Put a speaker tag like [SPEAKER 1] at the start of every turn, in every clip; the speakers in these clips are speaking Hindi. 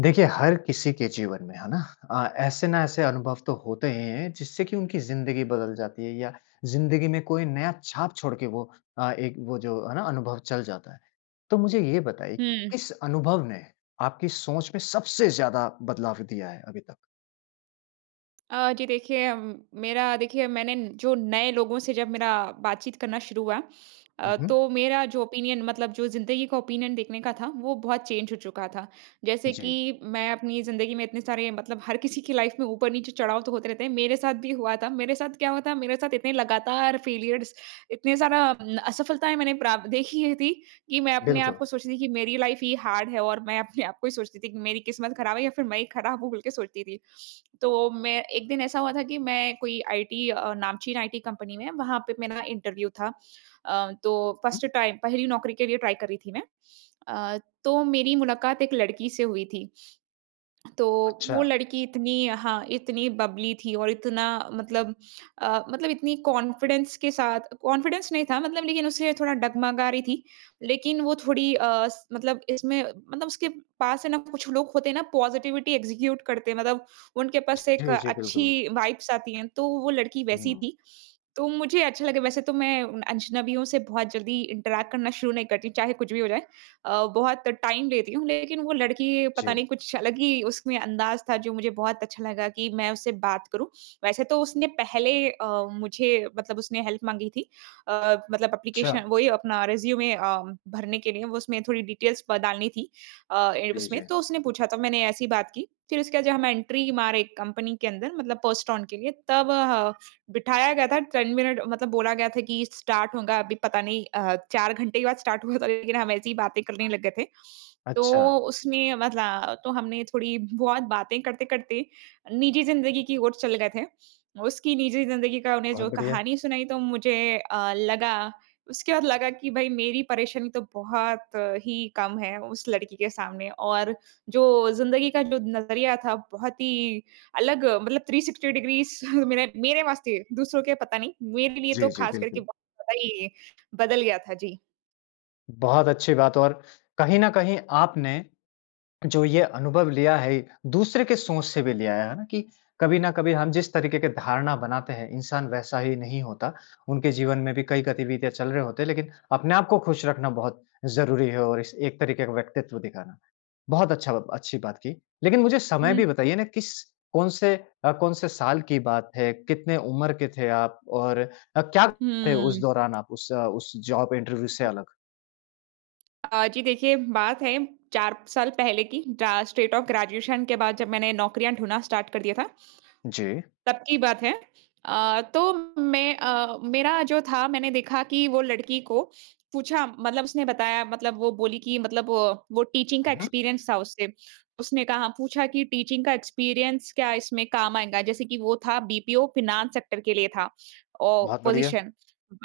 [SPEAKER 1] देखिए, हर किसी के जीवन में, है ना अ, ऐसे ना ऐसे अनुभव तो होते ही हैं जिससे कि उनकी ज़िंदगी बदल जाती है या ज़िंदगी में कोई नया छाप छोड़ के वो अ, एक वो जो, है ना अनुभव चल जाता है। तो मुझे ये बताइए
[SPEAKER 2] हुँ।
[SPEAKER 1] किस अनुभव ने आपकी सोच में सबसे ज़्यादा बदलाव दिया है, अभी तक?
[SPEAKER 2] अ, जी देखिए, मेरा देखिए मैंने जो नए लोगों से जब मेरा बातचीत करना शुरू हुआ
[SPEAKER 1] हुँ,
[SPEAKER 2] अ,
[SPEAKER 1] हुँ।
[SPEAKER 2] तो मेरा जो ओपिनियन मतलब जो ज़िंदगी का ओपिनियन देखने का था, वो बहुत चेंज हो चुका था। जैसे
[SPEAKER 1] जी।
[SPEAKER 2] कि, मैं अपनी ज़िंदगी में इतने सारे मतलब हर किसी की लाइफ में ऊपर-नीचे चढ़ाव तो होते रहते हैं, मेरे साथ भी हुआ था, मेरे साथ क्या हुआ था? मेरे साथ इतने लगातार फेलियर्स, इतने ज़्यादा असफलताएँ मैंने प्राप देखी थी, कि मैं अपने आप
[SPEAKER 1] बिल्कुल।
[SPEAKER 2] को सोचती थी कि मेरी लाइफ ही हार्ड है और मैं अपने आप को ही सोचती थी कि मेरी किस्मत खराब है या फिर मैं ही खराब हूँ, बोल के सोचती थी। तो मैं एक दिन ऐसा हुआ था, कि मैं कोई आईटी, नामचीन आईटी कंपनी में वहाँ पे मेरा इंटरव्यू था। अ, तो
[SPEAKER 1] हुँ।
[SPEAKER 2] फर्स्ट टाइम, पहली नौकरी के लिए ट्राई कर रही थी मैं अ, तो मेरी मुलाकात एक लड़की से हुई थी तो, वो
[SPEAKER 1] अच्छा।
[SPEAKER 2] लड़की इतनी हाँ इतनी बबली थी। और इतना मतलब अ, मतलब इतनी कॉन्फिडेंस के साथ कॉन्फिडेंस नहीं था, मतलब लेकिन उसे थोड़ा डगमगा रही थी। लेकिन वो थोड़ी अ, स मतलब इसमें मतलब उसके पास है ना कुछ लोग होते हैं ना, पॉजिटिविटी एक्जीक्यूट करते हैं, मतलब उनके पास एक
[SPEAKER 1] जी, जी, बिल्कुल।
[SPEAKER 2] अच्छी वाइब्स आती हैं, तो वो लड़की वैसी
[SPEAKER 1] हुँ।
[SPEAKER 2] थी। तो मुझे अच्छा लगे वैसे तो मैं अजनबियों से बहुत जल्दी इंटरैक्ट करना शुरू नहीं करती, चाहे कुछ भी हो जाए। अ, बहुत टाइम लेती हूँ, लेकिन वो लड़की पता
[SPEAKER 1] जी।
[SPEAKER 2] नहीं कुछ अलग ही उसमें अंदाज़ था जो मुझे बहुत अच्छा लगा कि मैं उससे बात करूँ, वैसे तो उसने पहले अ, मुझे मतलब उसने हेल्प माँगी थी। अ, मतलब एप्लीकेशन
[SPEAKER 1] अच्छा।
[SPEAKER 2] वही अपना रिज्यूमे अ, भरने के लिए वो उसमें थोड़ी डिटेल्स प डालनी थी। अ,
[SPEAKER 1] जी,
[SPEAKER 2] उसमें
[SPEAKER 1] जी।
[SPEAKER 2] तो उसने पूछा था मैंने ऐसी बात की, फिर उसके बाद जब हम एंट्री मारे कंपनी के अंदर मतलब पोस्ट ऑन के लिए तब ह बिठाया गया था। 10 मिनट मतलब बोला गया था कि स्टार्ट होगा अभी पता नहीं अ, 4 घंटे के बाद स्टार्ट हुआ था लेकिन हम ऐसी ही बातें करने लग गए थे।
[SPEAKER 1] अच्छा।
[SPEAKER 2] तो उसने मतलब तो हमने थोड़ी बहुत बातें करते-करते, निजी ज़िंदगी की ओर चले गए थे। उसकी निजी ज़िंदगी का उन्हें
[SPEAKER 1] बहुत
[SPEAKER 2] जो
[SPEAKER 1] बढ़िया।
[SPEAKER 2] कहानी सुनाई तो मुझे अ, लगा, उसके बाद लगा कि भई मेरी परेशानी तो बहुत ही कम है उस लड़की के सामने और जो ज़िंदगी का जो नज़रिया था बहुत ही अलग मतलब 360 डिग्रीज मेरे मेरे वास्ते, दूसरों के पता नहीं मेरे लिए
[SPEAKER 1] जी,
[SPEAKER 2] तो
[SPEAKER 1] जी,
[SPEAKER 2] खास करके
[SPEAKER 1] बिल्कुल।
[SPEAKER 2] बहुत ज़्यादा ही बदल गया था। जी।
[SPEAKER 1] बहुत अच्छी बात और कहीं न कहीं आपने जो ये अनुभव लिया है, दूसरे की सोच से भी लिया है, है ना। कि कभी न कभी हम जिस तरीके की धारणा बनाते हैं, इंसान वैसा ही नहीं होता। उनके जीवन में भी कई गतिविधियाँ चल रहे होते हैं, लेकिन अपने आप को खुश रखना बहुत ज़रूरी है और इस एक तरीके का व्यक्तित्व दिखाना। बहुत अच्छा ब अच्छी बात की। लेकिन मुझे समय
[SPEAKER 2] हुँ।
[SPEAKER 1] भी बताइए ना किस कौन-से अ, कौन-से साल की बात है, कितने उम्र के थे आप और अ, क्या थे उस
[SPEAKER 2] हुँ।
[SPEAKER 1] दौरान आप उस उस जॉब इंटरव्यू से अलग?
[SPEAKER 2] अ, जी। देखिए बात है 4 साल पहले की जा स्टेट ऑफ़ ग्रेजुएशन के बाद जब मैंने नौकरियाँ ढूँढना स्टार्ट कर दिया था।
[SPEAKER 1] जी।
[SPEAKER 2] तब की बात है। अ, तो मैं अ, मेरा जो था मैंने देखा कि वो लड़की को पूछा मतलब उसने बताया मतलब वो बोली कि मतलब वो टीचिंग का
[SPEAKER 1] हुँ, हुँ।
[SPEAKER 2] एक्सपीरियंस था उसे। उसने कहा पूछा कि टीचिंग का एक्सपीरियंस क्या इसमें काम आएगा? जैसे कि वो था बीपीओ फाइनेंस सेक्टर के लिए था ओ
[SPEAKER 1] बहुत बढ़िया।
[SPEAKER 2] पोज़ीशन।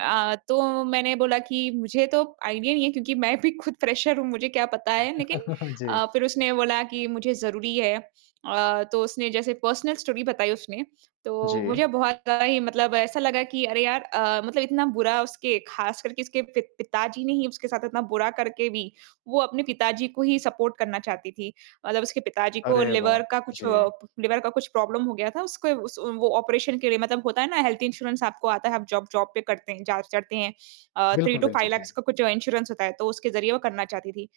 [SPEAKER 2] अ, तो मैंने बोला कि मुझे तो आइडिया ही नहीं है क्योंकि मैं भी खुद फ़्रेशर हूँ मुझे क्या पता है। लेकिन
[SPEAKER 1] जी।
[SPEAKER 2] अ, फ़िर उसने बोला कि मुझे ज़रूरी हैं। अ, तो उसने जैसे पर्सनल स्टोरी बताई उसने। तो
[SPEAKER 1] जी।
[SPEAKER 2] मुझे बहुत आई मतलब ऐसा लगा कि अरे यार अ, मतलब इतना बुरा उसके ख़ास करके उसके पि पिताजी ने ही उसके साथ इतना बुरा करके भी वो अपने पिताजी को ही सपोर्ट करना चाहती थी। मतलब उसके पिताजी को
[SPEAKER 1] अरे वाह!
[SPEAKER 2] लिवर का कुछ
[SPEAKER 1] जी।
[SPEAKER 2] अ, लिवर का कुछ प्रॉब्लम हो गया था। उसको उस वो ऑपरेशन के लिए मतलब होता है ना हेल्थ-इंश्योरेंस आपको आता है आप जॉब जॉब पे करते हैं जहाँ चढ़ते हैं। अ, 3
[SPEAKER 1] बिल्कुल,
[SPEAKER 2] टू
[SPEAKER 1] बिल्कुल।
[SPEAKER 2] 5
[SPEAKER 1] जी।
[SPEAKER 2] लेख्स का कुछ इंश्योरेंस होता है तो उसके ज़रिए वो करना चाहती थी।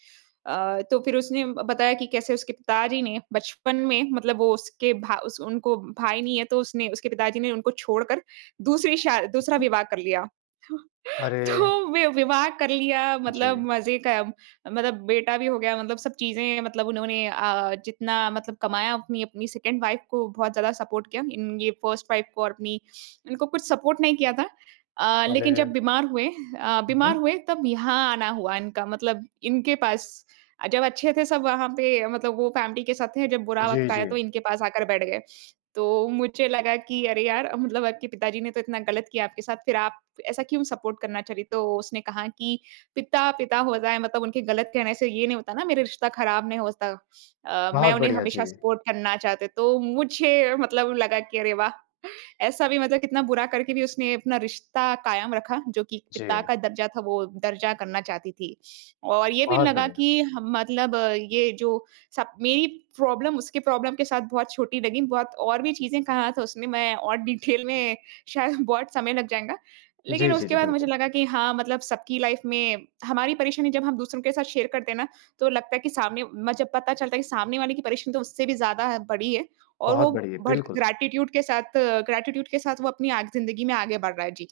[SPEAKER 2] अ, तो फ़िर उसने ब बताया कि कैसे उसके पिताजी ने बचपन में मतलब वो उसके भा उस उनको भाई नहीं है तो उसने उसके पिताजी ने उनको छोड़ कर दूसरी शा दूसरा
[SPEAKER 1] [unintelligible]
[SPEAKER 2] विवाह कर लिया। तो,
[SPEAKER 1] अरे!
[SPEAKER 2] तो वि विवाह कर लिया मतलब
[SPEAKER 1] जी।
[SPEAKER 2] मज़े क मतलब बेटा भी हो गया मतलब सब चीज़ें मतलब उन्होंने अ, जितना मतलब कमाया अपनी अपनी सेकंड वाइफ़ को बहुत ज़्यादा सपोर्ट किया। इन ये फ़र्स्ट वाइफ़ को और अपनी, इनको कुछ सपोर्ट नहीं किया था। अ, लेकिन जब
[SPEAKER 1] अरे!
[SPEAKER 2] बीमार हुए अ, बीमार
[SPEAKER 1] उहुँ।
[SPEAKER 2] हुए तब यहाँ आना हुआ इनका मतलब इनके पास। अ, जब अच्छे थे सब वहाँ पे मतलब वो फैमिली के साथ थे जब बुरा
[SPEAKER 1] जी,
[SPEAKER 2] वक़्त आया तो
[SPEAKER 1] जी।
[SPEAKER 2] इनके पास आकर बैठ गए। तो मुझे लगा कि अरे यार मतलब आपके पिताजी ने तो इतना गलत किया आपके साथ फिर आप ऐसा क्यों सपोर्ट करना चली? तो उसने कहा कि पिता, पिता होता है मतलब उनके गलत कहने से ये नहीं होता ना, मेरा रिश्ता ख़राब नहीं होता। अ, मैं
[SPEAKER 1] बहुत
[SPEAKER 2] उन्हें
[SPEAKER 1] बढ़िया। जी।
[SPEAKER 2] हमेशा सपोर्ट करना चाहते। तो मुझे मतलब लगा कि अरे वाह! ऐसा भी मतलब कितना बुरा करके भी उसने अपना रिश्ता कायम रखा। जो कि पिता
[SPEAKER 1] जी।
[SPEAKER 2] का दर्जा था वो दर्जा करना चाहती थी। और ये भी
[SPEAKER 1] बहुत
[SPEAKER 2] लगा
[SPEAKER 1] बढ़िया।
[SPEAKER 2] कि ह मतलब ये जो सब मेरी प्रॉब्लम उसकी प्रॉब्लम के साथ बहुत छोटी लगी। बहुत और भी चीज़ें कहा था उसने मैं और डिटेल में शायद बहुत समय लग जाएगा। लेकिन
[SPEAKER 1] जी, जी,
[SPEAKER 2] उसके
[SPEAKER 1] जी।
[SPEAKER 2] बाद मुझे
[SPEAKER 1] बिल्कुल।
[SPEAKER 2] लगा कि हाँ, मतलब सबकी लाइफ़ में हमारी परेशानी जब हम दूसरों के साथ शेयर करते हैं ना, तो लगता है कि सामने म जब पता चलता है कि सामने वाले की परेशानी तो उससे भी ज़्यादा बड़ी है। और
[SPEAKER 1] बहुत
[SPEAKER 2] वो
[SPEAKER 1] बढ़िया।
[SPEAKER 2] भड़
[SPEAKER 1] बिल्कुल।
[SPEAKER 2] ग्रैटिट्यूड के साथ ग्रैटिट्यूड के साथ वो अपनी आग ज़िन्दगी में आगे बढ़ रहा है। जी।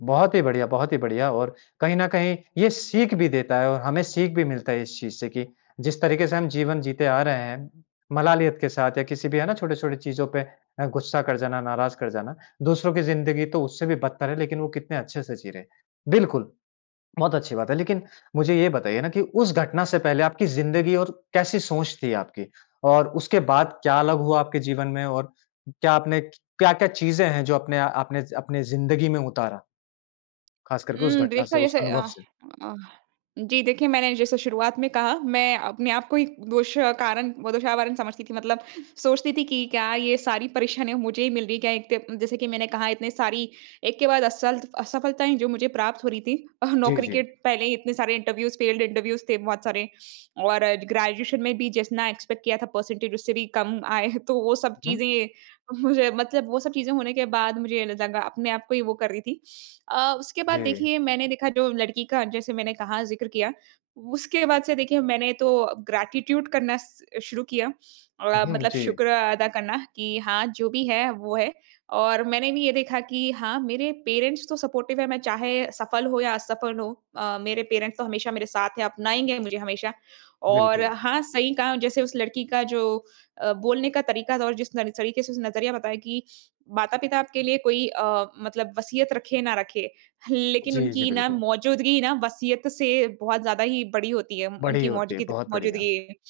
[SPEAKER 1] बहुत ही बढ़िया, बहुत ही बढ़िया और कहीं न कहीं ये सीख भी देता है और हमें सीख भी मिलता है इस चीज़ से कि जिस तरीके से हम जीवन जीते आ रहे हैं, मलालियत के साथ या किसी भी है ना छोटे-छोटे चीज़ों पे अ, गुस्सा कर जाना, नाराज़ कर जाना। दूसरों की जिंदगी तो उससे भी बदतर है लेकिन वो कितने अच्छे से जी रहे हैं। बिल्कुल। बहुत अच्छी बात है लेकिन मुझे यह बताइए ना कि उस घटना से पहले आपकी जिंदगी और कैसी सोच थी आपकी? और उसके बाद क्या अलग हुआ आपके जीवन में और क्या आपने क्या-क्या चीज़ें हैं जो अपने आ आपने अपनी जिंदगी में उतारा? ख़ास करके उस
[SPEAKER 2] उम,
[SPEAKER 1] घटना
[SPEAKER 2] देखो
[SPEAKER 1] से, उस
[SPEAKER 2] जैसे
[SPEAKER 1] अनुभव
[SPEAKER 2] अ
[SPEAKER 1] से?
[SPEAKER 2] अ, जी देखिए मैंने जैसे शुरुआत में कहा मैं अपने आप को ही दोष कारण वो दोषारोपण समझती थी मतलब सोचती थी कि क्या ये सारी परेशानियाँ मुझे ही मिल रही है क्या एक त जैसे कि मैंने कहा इतनी सारी एक के बाद असल असफलताएँ जो मुझे प्राप्त हो रही थी अ,
[SPEAKER 1] जी,
[SPEAKER 2] नौकरी के
[SPEAKER 1] जी।
[SPEAKER 2] पहले ही इतने सारे इंटरव्यूज़ फेल्ड इंटरव्यूज़ थे बहुत सारे। और ग्रेजुएशन में भी जितना एक्सपेक्ट किया था परसेंटेज उससे भी कम आए तो वो सब
[SPEAKER 1] हुँ।
[SPEAKER 2] चीज़ें मुझे मतलब वो सब चीज़ें होने के बाद मुझे ल लगा अपने आप को ही वो कर रही थी। अ, उसके बाद
[SPEAKER 1] जी।
[SPEAKER 2] देखिए मैंने देखा जो लड़की का जैसे मैंने कहा ज़िक्र किया। उसके बाद से देखिए मैंने तो ग्रैटिट्यूड करना स शुरू किया। अ,
[SPEAKER 1] उहुँ,
[SPEAKER 2] मतलब
[SPEAKER 1] जी।
[SPEAKER 2] शुक्र अदा करना कि हाँ, जो भी है वो है। और मैंने भी ये देखा कि हाँ, मेरे पेरेंट्स तो सपोर्टिव़ हैं मैं चाहे सफल हो या असफल हो। अ, मेरे पेरेंट्स तो हमेशा मेरे साथ हैं अपनाएँगे मुझे हमेशा। और
[SPEAKER 1] बिल्कुल।
[SPEAKER 2] हाँ, सही कहा जैसे उस लड़की का जो अ, बोलने का तरीका था और जिस तरी तरीके से उसने नज़रिया बताया कि माता-पिता आपके लिए कोई अ, मतलब वसीयत रखे ना रखे। लेकिन
[SPEAKER 1] जी, जी
[SPEAKER 2] उनकी ना
[SPEAKER 1] बिल्कुल।
[SPEAKER 2] मौजूदगी ना वसीयत से बहुत ज़्यादा ही बड़ी होती है।
[SPEAKER 1] बड़ी
[SPEAKER 2] उनकी
[SPEAKER 1] होती है,
[SPEAKER 2] मौजगिद
[SPEAKER 1] बहुत बढ़िया।
[SPEAKER 2] मौजूदगी।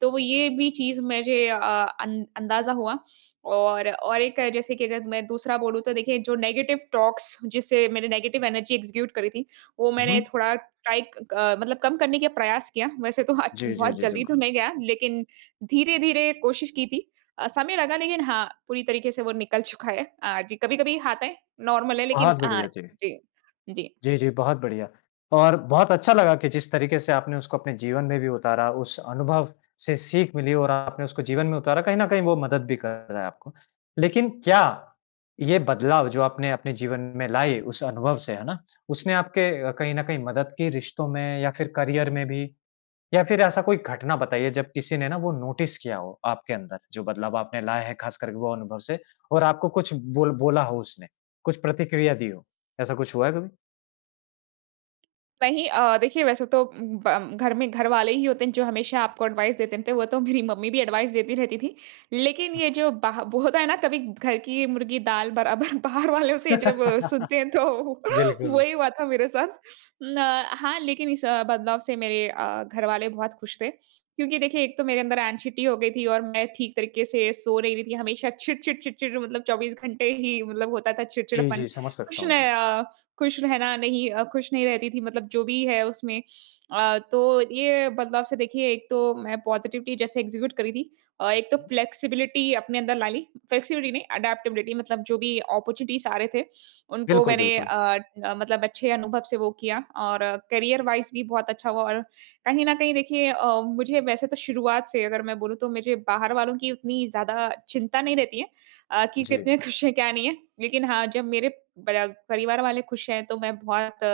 [SPEAKER 2] तो वो ये भी चीज़ मुझे अ, अं अंदाज़ा हुआ और और एक जैसे कि अगर मैं दूसरा बोलूँ तो देखिए जो नेगेटिव टॉक्स जिसे मैंने नेगेटिव एनर्जी एग्ज़ीक्युट करी थी, वो मैंने
[SPEAKER 1] उहुँ।
[SPEAKER 2] थोड़ा टाइट अ, मतलब कम करने के प्रयास किया। वैसे तो
[SPEAKER 1] जी, जी,
[SPEAKER 2] बहुत
[SPEAKER 1] जी
[SPEAKER 2] जल्दी तो
[SPEAKER 1] बिल्कुल।
[SPEAKER 2] नहीं गया लेकिन धीरे-धीरे कोशिश की थी। अ, समय लगा लेकिन हाँ, पूरी तरीके से वो निकल चुका है। अ, जी कभी-कभी आता है नॉर्मल है लेकिन
[SPEAKER 1] बहुत
[SPEAKER 2] अ,
[SPEAKER 1] बढ़िया, जी।
[SPEAKER 2] जी, जी।
[SPEAKER 1] जी, जी बहुत बढ़िया। और बहुत अच्छा लगा कि जिस तरीके से आपने उसको अपने जीवन में भी उतारा उस अनुभव से सीख मिली और आपने उसको जीवन में उतारा। कहीं न कहीं वो मदद भी कर रहा है आपको। लेकिन क्या ये बदलाव जो आपने अपने जीवन में लाए उस अनुभव से है ना? उसने आपके अ, कहीं न कहीं मदद की रिश्तों में या फ़िर करियर में भी? या फ़िर ऐसा कोई घटना बताइए जब किसी ने ना वो नोटिस किया हो आपके अंदर जो बदलाव आपने लाया है ख़ास करके वो अनुभव से। और आपको कुछ बोल बोला हो उसने? कुछ प्रतिक्रिया दी हो? ऐसा कुछ हुआ है कभी?
[SPEAKER 2] नहीं अ, देखिए वैसे तो उम, ब घर में घरवाले ही होते हैं जो हमेशा आपको एडवाइस देते रहते है। वो तो मेरी मम्मी भी एडवाइस देती रहती थी। लेकिन ये जो बाह वो होता है ना कभी घर की मुर्गी दाल बराबर बाहर वालों से जब सुनते हैं तो
[SPEAKER 1] बिल्कुल।
[SPEAKER 2] वही हुआ था मेरे साथ। न हाँ लेकिन इस बदलाव से मेरे अ, घरवाले बहुत खुश थे। क्योंकि देखिए एक तो मेरे अंदर ऐंग्ज़ाइटी हो गयी थी और मैं ठीक तरीके से सो नहीं रही थी। हमेशा चिड़-चिड़ चिड़-चिड़ मतलब 24 घंटे ही मतलब होता था
[SPEAKER 1] जी,
[SPEAKER 2] चिड़चिड़ापन।
[SPEAKER 1] जी समझ सकता
[SPEAKER 2] खुश
[SPEAKER 1] हूँ, जी।
[SPEAKER 2] नह अ, खुश रहना नहीं, खुश नहीं रहती थी। मतलब जो भी है उसमें अ, तो ये बदलाव से देखिए एक तो मैं पॉजिटिविटी जैसे एक्जीक्यूट करी थी। एक तो फ्लेक्सिबिलिटी अपने अंदर ला ली, फ्लेक्सिबिलिटी नहीं एडप्टबिलिटी मतलब जो भी अपॉर्चुनिटीज़ आ रहे थे उनको
[SPEAKER 1] बिल्कुल,
[SPEAKER 2] मैंने अ
[SPEAKER 1] बिल्कुल।
[SPEAKER 2] अ, मतलब अच्छे अनुभव से वो किया और करियर वाइस भी बहुत अच्छा हुआ। और कहीं न कहीं देखिए अ, मुझे वैसे तो शुरुआत से अगर मैं बोलूँ तो मुझे बाहर वलों की उतनी ज़्यादा चिंता नहीं रहती है, अ, कि
[SPEAKER 1] जी।
[SPEAKER 2] कितने खुश है क्या नहीं है। लेकिन हाँ, जब मेरे पर परिवार वाले खुश हैं तो मैं बहुत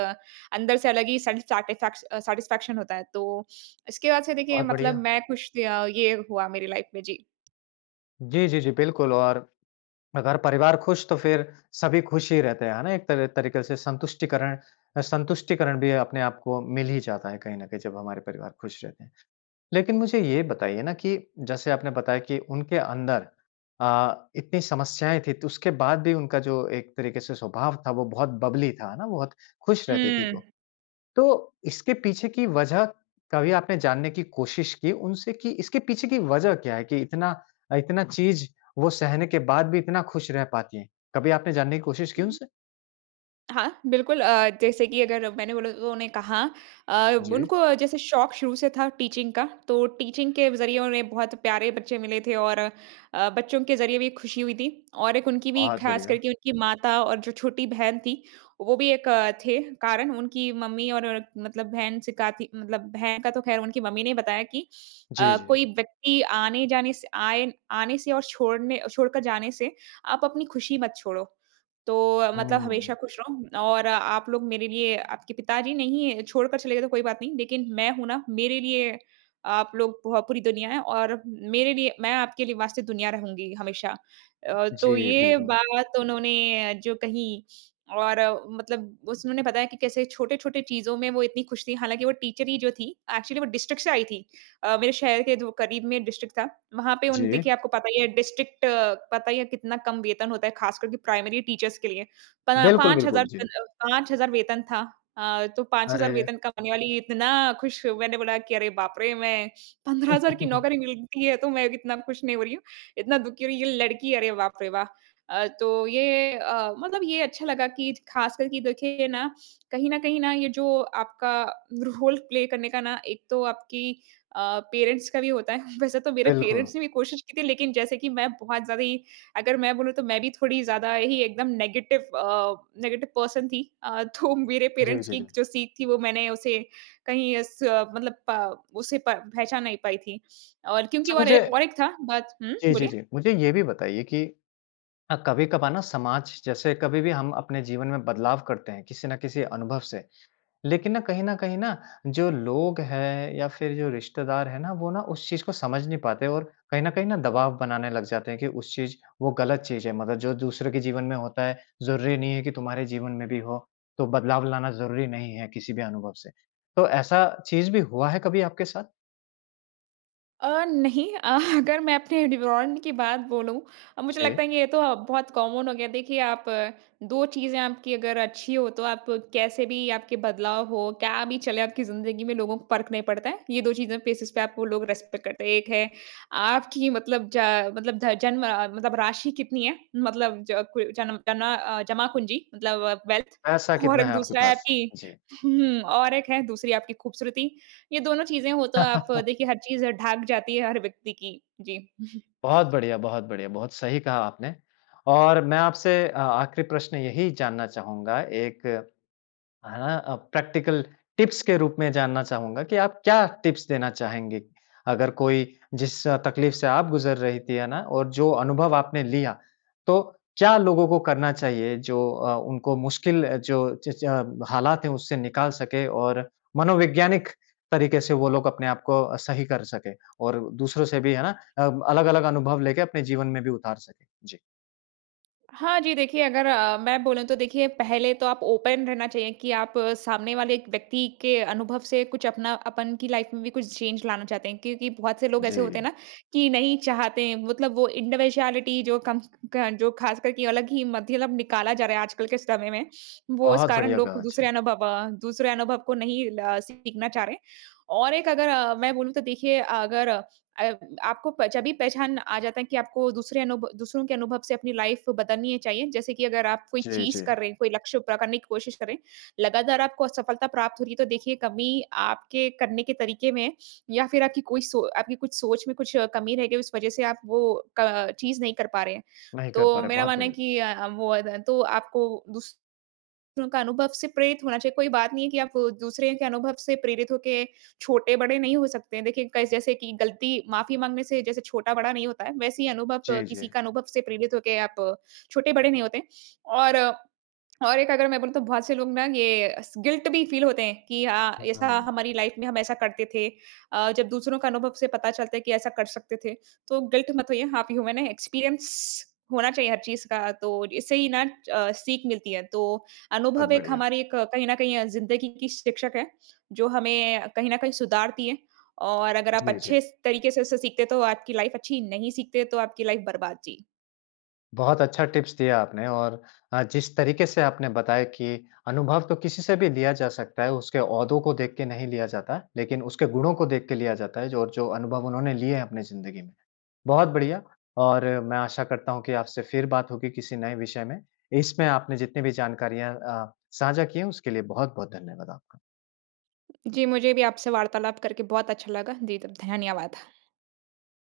[SPEAKER 2] अंदर से अलग ही सैटिस्फैक ए, फैक्स अ, सैटिस्फैक्शन होता है। तो इसके बाद से देखिए
[SPEAKER 1] बहुत
[SPEAKER 2] मतलब
[SPEAKER 1] बढ़िया।
[SPEAKER 2] मैं ख़ुश या ये हुआ मेरी लाइफ में जी।
[SPEAKER 1] जी, जी, जी। बिल्कुल और अगर परिवार ख़ुश तो फ़िर सभी ख़ुश ही रहते हैं, है ना? एक तर तरीक़े से संतुष्टिकरण अ, संतुष्टिकरण भी अपने आप को मिल ही जाता है कहीं न कहीं जब हमारे परिवार ख़ुश रहते हैं। लेकिन मुझे ये बताइए ना कि जैसे आपने बताया कि उनके अंदर अ, इतनी समस्याएँ थीं, तो उसके बाद भी उनका जो एक तरीक़े से स्वभाव था वो बहुत बबली था, है ना? बहुत ख़ुश रहती थी
[SPEAKER 2] हुँ।
[SPEAKER 1] वो। तो इसके पीछे की वजह कभी आपने जानने की कोशिश की उनसे कि इसके पीछे की वजह क्या है कि इतना अ, इतना चीज़ वो सहने के बाद भी इतना ख़ुश रह पाती हैं, कभी आपने जानने की कोशिश की
[SPEAKER 2] उम
[SPEAKER 1] उनसे?
[SPEAKER 2] हाँ, बिल्कुल। अ, जैसे कि अगर मैंने बोला तो उन्होंने कहा अ,
[SPEAKER 1] जी।
[SPEAKER 2] उनको जैसे शौक़ शुरू से था टीचिंग का तो टीचिंग के ज़रिए उन्हें बहुत प्यारे बच्चे मिले थे और अ, बच्चों के ज़रिए भी ख़ुशी हुई थी। और एक उनकी भी
[SPEAKER 1] बहुत
[SPEAKER 2] ख़ास
[SPEAKER 1] बढ़िया।
[SPEAKER 2] करके उनकी माता और जो छोटी बहन थी वो भी एक थे कारण। उनकी मम्मी और मतलब बहन सिखाती मतलब बहन का तो ख़ैर उनकी मम्मी ने बताया कि
[SPEAKER 1] जी,
[SPEAKER 2] अ,
[SPEAKER 1] जी।
[SPEAKER 2] कोई व्यक्ति आने-जाने से आए आने से आएन आने से और छोड़ने छोड़ कर जाने से, आप अपनी खुशी मत छोड़ो। तो अ, मतलब हमेशा
[SPEAKER 1] हुँ।
[SPEAKER 2] ख़ुश रहो और आप लोग मेरे लिए आपके पिताजी नहीं है छोड़ कर चले गए तो कोई बात नहीं लेकिन मैं हूँ ना मेरे लिए आप लोग पोह पूरी दुनिया है और मेरे लिए मैं आपके लिए वास्ते दुनिया रहूँगी हमेशा। अ, तो
[SPEAKER 1] जी,
[SPEAKER 2] ये
[SPEAKER 1] बिल्कुल।
[SPEAKER 2] बात उन्होंने जो कही और मतलब उस उन्होंने बताया कि कैसे छोटे-छोटे चीज़ों में वो इतनी ख़ुश थी। हालाँकि वो टीचर ही जो थी एक्चुअली वो डिस्ट्रिक्ट से आई थी। अ, मेरे शहर के जो क़रीब में डिस्ट्रिक्ट था। वहाँ पे उन
[SPEAKER 1] जी।
[SPEAKER 2] देखिए आपको पता ही है डिस्ट्रिक्ट पता ही है कितना कम वेतन होता है ख़ास करके प्राइमरी टीचर्स के लिए। पन
[SPEAKER 1] बिल्कुल,
[SPEAKER 2] पाँच
[SPEAKER 1] बिल्कुल।
[SPEAKER 2] हज़ार पन
[SPEAKER 1] जी।
[SPEAKER 2] 5000 वेतन था। अ, तो 5000
[SPEAKER 1] अरे!
[SPEAKER 2] वेतन कमाने वाली इतना ख़ुश मैंने बोला कि "अरे! बाप रे मैं 15000 की नौकरी मिलती है तो मैं इतना ख़ुश नहीं हो रही हूँ, इतना दुखी हो रही है ये लड़की अरे बाप रे वाह!" अ, तो ये अ, मतलब ये अच्छा लगा कि ख़ास कर कि देखिए ना कहीं न कहीं ना ये जो आपका रोल प्ले करने का ना एक तो आपकी अ, पेरेंट्स का भी होता है। वैसे तो मेरे
[SPEAKER 1] बिल्कुल।
[SPEAKER 2] पेरेंट्स ने भी कोशिश की थी लेकिन जैसे कि मैं बहुत ज़्यादा ही अगर मैं बोलूँ तो मैं भी थोड़ी ज़्यादा ही एकदम नेगेटिव अ, नेगेटिव पर्सन थी। अ, तो मेरे
[SPEAKER 1] जी,
[SPEAKER 2] पेरेंट्स
[SPEAKER 1] जी,
[SPEAKER 2] की
[SPEAKER 1] जी।
[SPEAKER 2] जो सीख थी वो मैंने उसे कहीं उस मतलब प उसे प पहचान नहीं पाई थी। और क्योंकि
[SPEAKER 1] अच्छा
[SPEAKER 2] और
[SPEAKER 1] मुझे
[SPEAKER 2] एक और एक था बात हुँ,
[SPEAKER 1] जी, जी,
[SPEAKER 2] बोलिए?
[SPEAKER 1] जी। मुझे ये भी बताइए कि अ, कभी-कभार ना समाज जैसे कभी भी हम अपने जीवन में बदलाव करते हैं किसी ना किसी अनुभव से लेकिन ना कहीं न कहीं ना जो लोग है या फ़िर जो रिश्तेदार है ना वो ना उस चीज़ को समझ नहीं पाते और कहीं न कहीं ना दबाव बनाने लग जाते हैं कि उस चीज़ वो ग़लत चीज़ है। मतलब जो दूसरे के जीवन में होता है, ज़रूरी नहीं है कि तुम्हारे जीवन में भी हो, तो बदलाव लाना ज़रूरी नहीं है किसी भी अनुभव से। तो ऐसा चीज़ भी हुआ है कभी आपके साथ?
[SPEAKER 2] अ, नहीं। अह, अगर मैं अपने डिवरॉन्ड की बात बोलूँ। अब मुझे लगता
[SPEAKER 1] जी।
[SPEAKER 2] है कि ये तो अब बहुत कॉमन हो गया है। देखिए, आप 2 चीज़ें आपकी अगर अच्छी हों, तो आप कैसे भी आपके बदलाव हो, क्या भी चले आपकी ज़िंदगी में, लोगों को फ़र्क नहीं पड़ता है। ये 2 चीज़ें फ़ेसिस पे आपको लोग रिस्पेक्ट करते हैं। एक है, आपकी मतलब ज मतलब ध जन्म अ, मतलब राशि कितनी है? मतलब ज कु जन्म जना अ, जमापूंजी मतलब वेल्थ।
[SPEAKER 1] पैसा
[SPEAKER 2] और
[SPEAKER 1] कितना
[SPEAKER 2] एक
[SPEAKER 1] है आपके
[SPEAKER 2] दूसरा है
[SPEAKER 1] पास।
[SPEAKER 2] आपकी
[SPEAKER 1] जी।
[SPEAKER 2] हुँ, और एक है दूसरी आपकी ख़ूबसूरती। ये दोनों चीज़ें हों तो आप देखिए, हर चीज़ ढक जाती है हर व्यक्ति की। जी।
[SPEAKER 1] बहुत बढ़िया, बहुत बढ़िया बहुत सही कहा आपने। और मैं आपसे अ, आख़िरी प्रश्न यही जानना चाहूँगा, एक, हाँ अ, प्रैक्टिकल टिप्स के रूप में जानना चाहूँगा, कि आप क्या टिप्स देना चाहेंगी? अगर कोई जिस अ, तकलीफ़ से आप गुजर रही थीं। है ना, और जो अनुभव आपने लिया, तो क्या लोगों को करना चाहिए जो अ, उनको मुश्किल जो जिस ज हालात है उससे निकाल सके, और मनोवैज्ञानिक तरीके से वो लोग अपने आपको अ, सही कर सके। और दूसरों से भी, है ना, अ, अलग-अलग अनुभव लेके अपने जीवन में भी उतार सके? जी।
[SPEAKER 2] हाँ जी, देखिए अगर अ, मैं बोलूँ तो देखिए, पहले तो आप ओपन रहना चाहिए कि आप सामने वाले एक व्यक्ति के अनुभव से कुछ अपना अपन की लाइफ़ में भी कुछ चेंज लाना चाहते हैं। क्योंकि बहुत से लोग ऐसे होते हैं
[SPEAKER 1] जी।
[SPEAKER 2] ना कि नहीं चाहते हैं, मतलब वो इंडिविजुअलिटी जो कम क जो ख़ास करके अलग ही मध्यलम निकाला जा रहा है आजकल के समय में, वो इस
[SPEAKER 1] बहुत
[SPEAKER 2] कारण
[SPEAKER 1] बढ़िया
[SPEAKER 2] लोग
[SPEAKER 1] कहा,
[SPEAKER 2] दूसरे
[SPEAKER 1] जी।
[SPEAKER 2] अनुभव अ, दूसरे अनुभव को नहीं ल सीखना चाह रहे। और एक अगर अ, मैं बोलू तो देखिए अगर अ, अयब आपको प जभी पहचान आ जाता है कि आपको दूसरे अनुभ दूसरों के अनुभव से अपनी लाइफ़ बदलनी अ, चाहिए। जैसे कि अगर आप कोई
[SPEAKER 1] जी,
[SPEAKER 2] चीज़
[SPEAKER 1] जी।
[SPEAKER 2] कर रहे हैं, कोई लक्ष्य पूरा करने की कोशिश कर रहे हैं, लगातार आपको असफलता प्राप्त हो रही है, तो देखिए कमी आपके करने के तरीके में है या फिर आपकी कोई सो आपकी कुछ सोच में कुछ कमी रह गई, उस वजह से आप वो क चीज़ नहीं कर पा रहे हैं।
[SPEAKER 1] नहीं कर पा
[SPEAKER 2] तो
[SPEAKER 1] रहे हैं,
[SPEAKER 2] मेरा
[SPEAKER 1] बहुत
[SPEAKER 2] मानना है
[SPEAKER 1] बढ़िया!
[SPEAKER 2] कि अ अ, वो अद तो आपको दूसरों का अनुभव से प्रेरित होना चाहिए। कोई बात नहीं है कि आप दूसरे के अनुभव से प्रेरित हो के छोटे-बड़े नहीं हो सकते। देखिए कस जैसे कि गलती माफ़ी माँगने से जैसे छोटा-बड़ा नहीं होता है, वैसे ही अनुभव
[SPEAKER 1] जी,
[SPEAKER 2] किसी
[SPEAKER 1] जी।
[SPEAKER 2] का अनुभव से प्रेरित होके आप छोटे-बड़े नहीं होते हैं। और, और एक अगर मैं बोलूँ तो बहुत से लोग ना ये अस गिल्ट भी फ़ील होते हैं कि अ,
[SPEAKER 1] हुँ,
[SPEAKER 2] ऐसा
[SPEAKER 1] हुँ।
[SPEAKER 2] हमारी लाइफ़ में हम ऐसा करते थे। अ, जब दूसरों का अनुभव से पता चलता है कि ऐसा कर सकते थे, तो गिल्ट मत होइए। आप ह्यूमन हैं, एक्सपीरियंस होना चाहिए हर चीज़ का। तो इससे ही ना च सीख मिलती है। तो
[SPEAKER 1] बहुत
[SPEAKER 2] अनुभव एक
[SPEAKER 1] बढ़िया!
[SPEAKER 2] हमारी एक कहीं न कहीं अ, ज़िन्दगी की शिक्षक है, जो हमें अ, कहीं न कहीं सुधारती है। और अगर आप
[SPEAKER 1] जी,
[SPEAKER 2] अच्छे
[SPEAKER 1] जी।
[SPEAKER 2] स तरीके से उसे सीखते तो आपकी लाइफ़ अच्छी, नहीं सीखते तो आपकी लाइफ़ बर्बाद। जी।
[SPEAKER 1] बहुत अच्छा टिप्स दिया आपने और अ, जिस तरीके से आपने बताया कि अनुभव तो किसी से भी लिया जा सकता है। उसके ओहदों को देख के नहीं लिया जाता, लेकिन उसके गुणों को देख के लिया जाता है जो और जो अनुभव उन्होंने लिए हैं अपनी ज़िन्दगी में। बहुत बढ़िया, और मैं आशा करता हूँ कि आपसे फिर बात होगी किसी नए विषय में। इसमें आपने जितनी भी जानकारियाँ अ, साझा की हैं, उसके लिए बहुत बहुत धन्यवाद आपका।
[SPEAKER 2] जी, मुझे भी आपसे वार्तालाप करके बहुत अच्छा लगा। जी, तब धन्यवाद।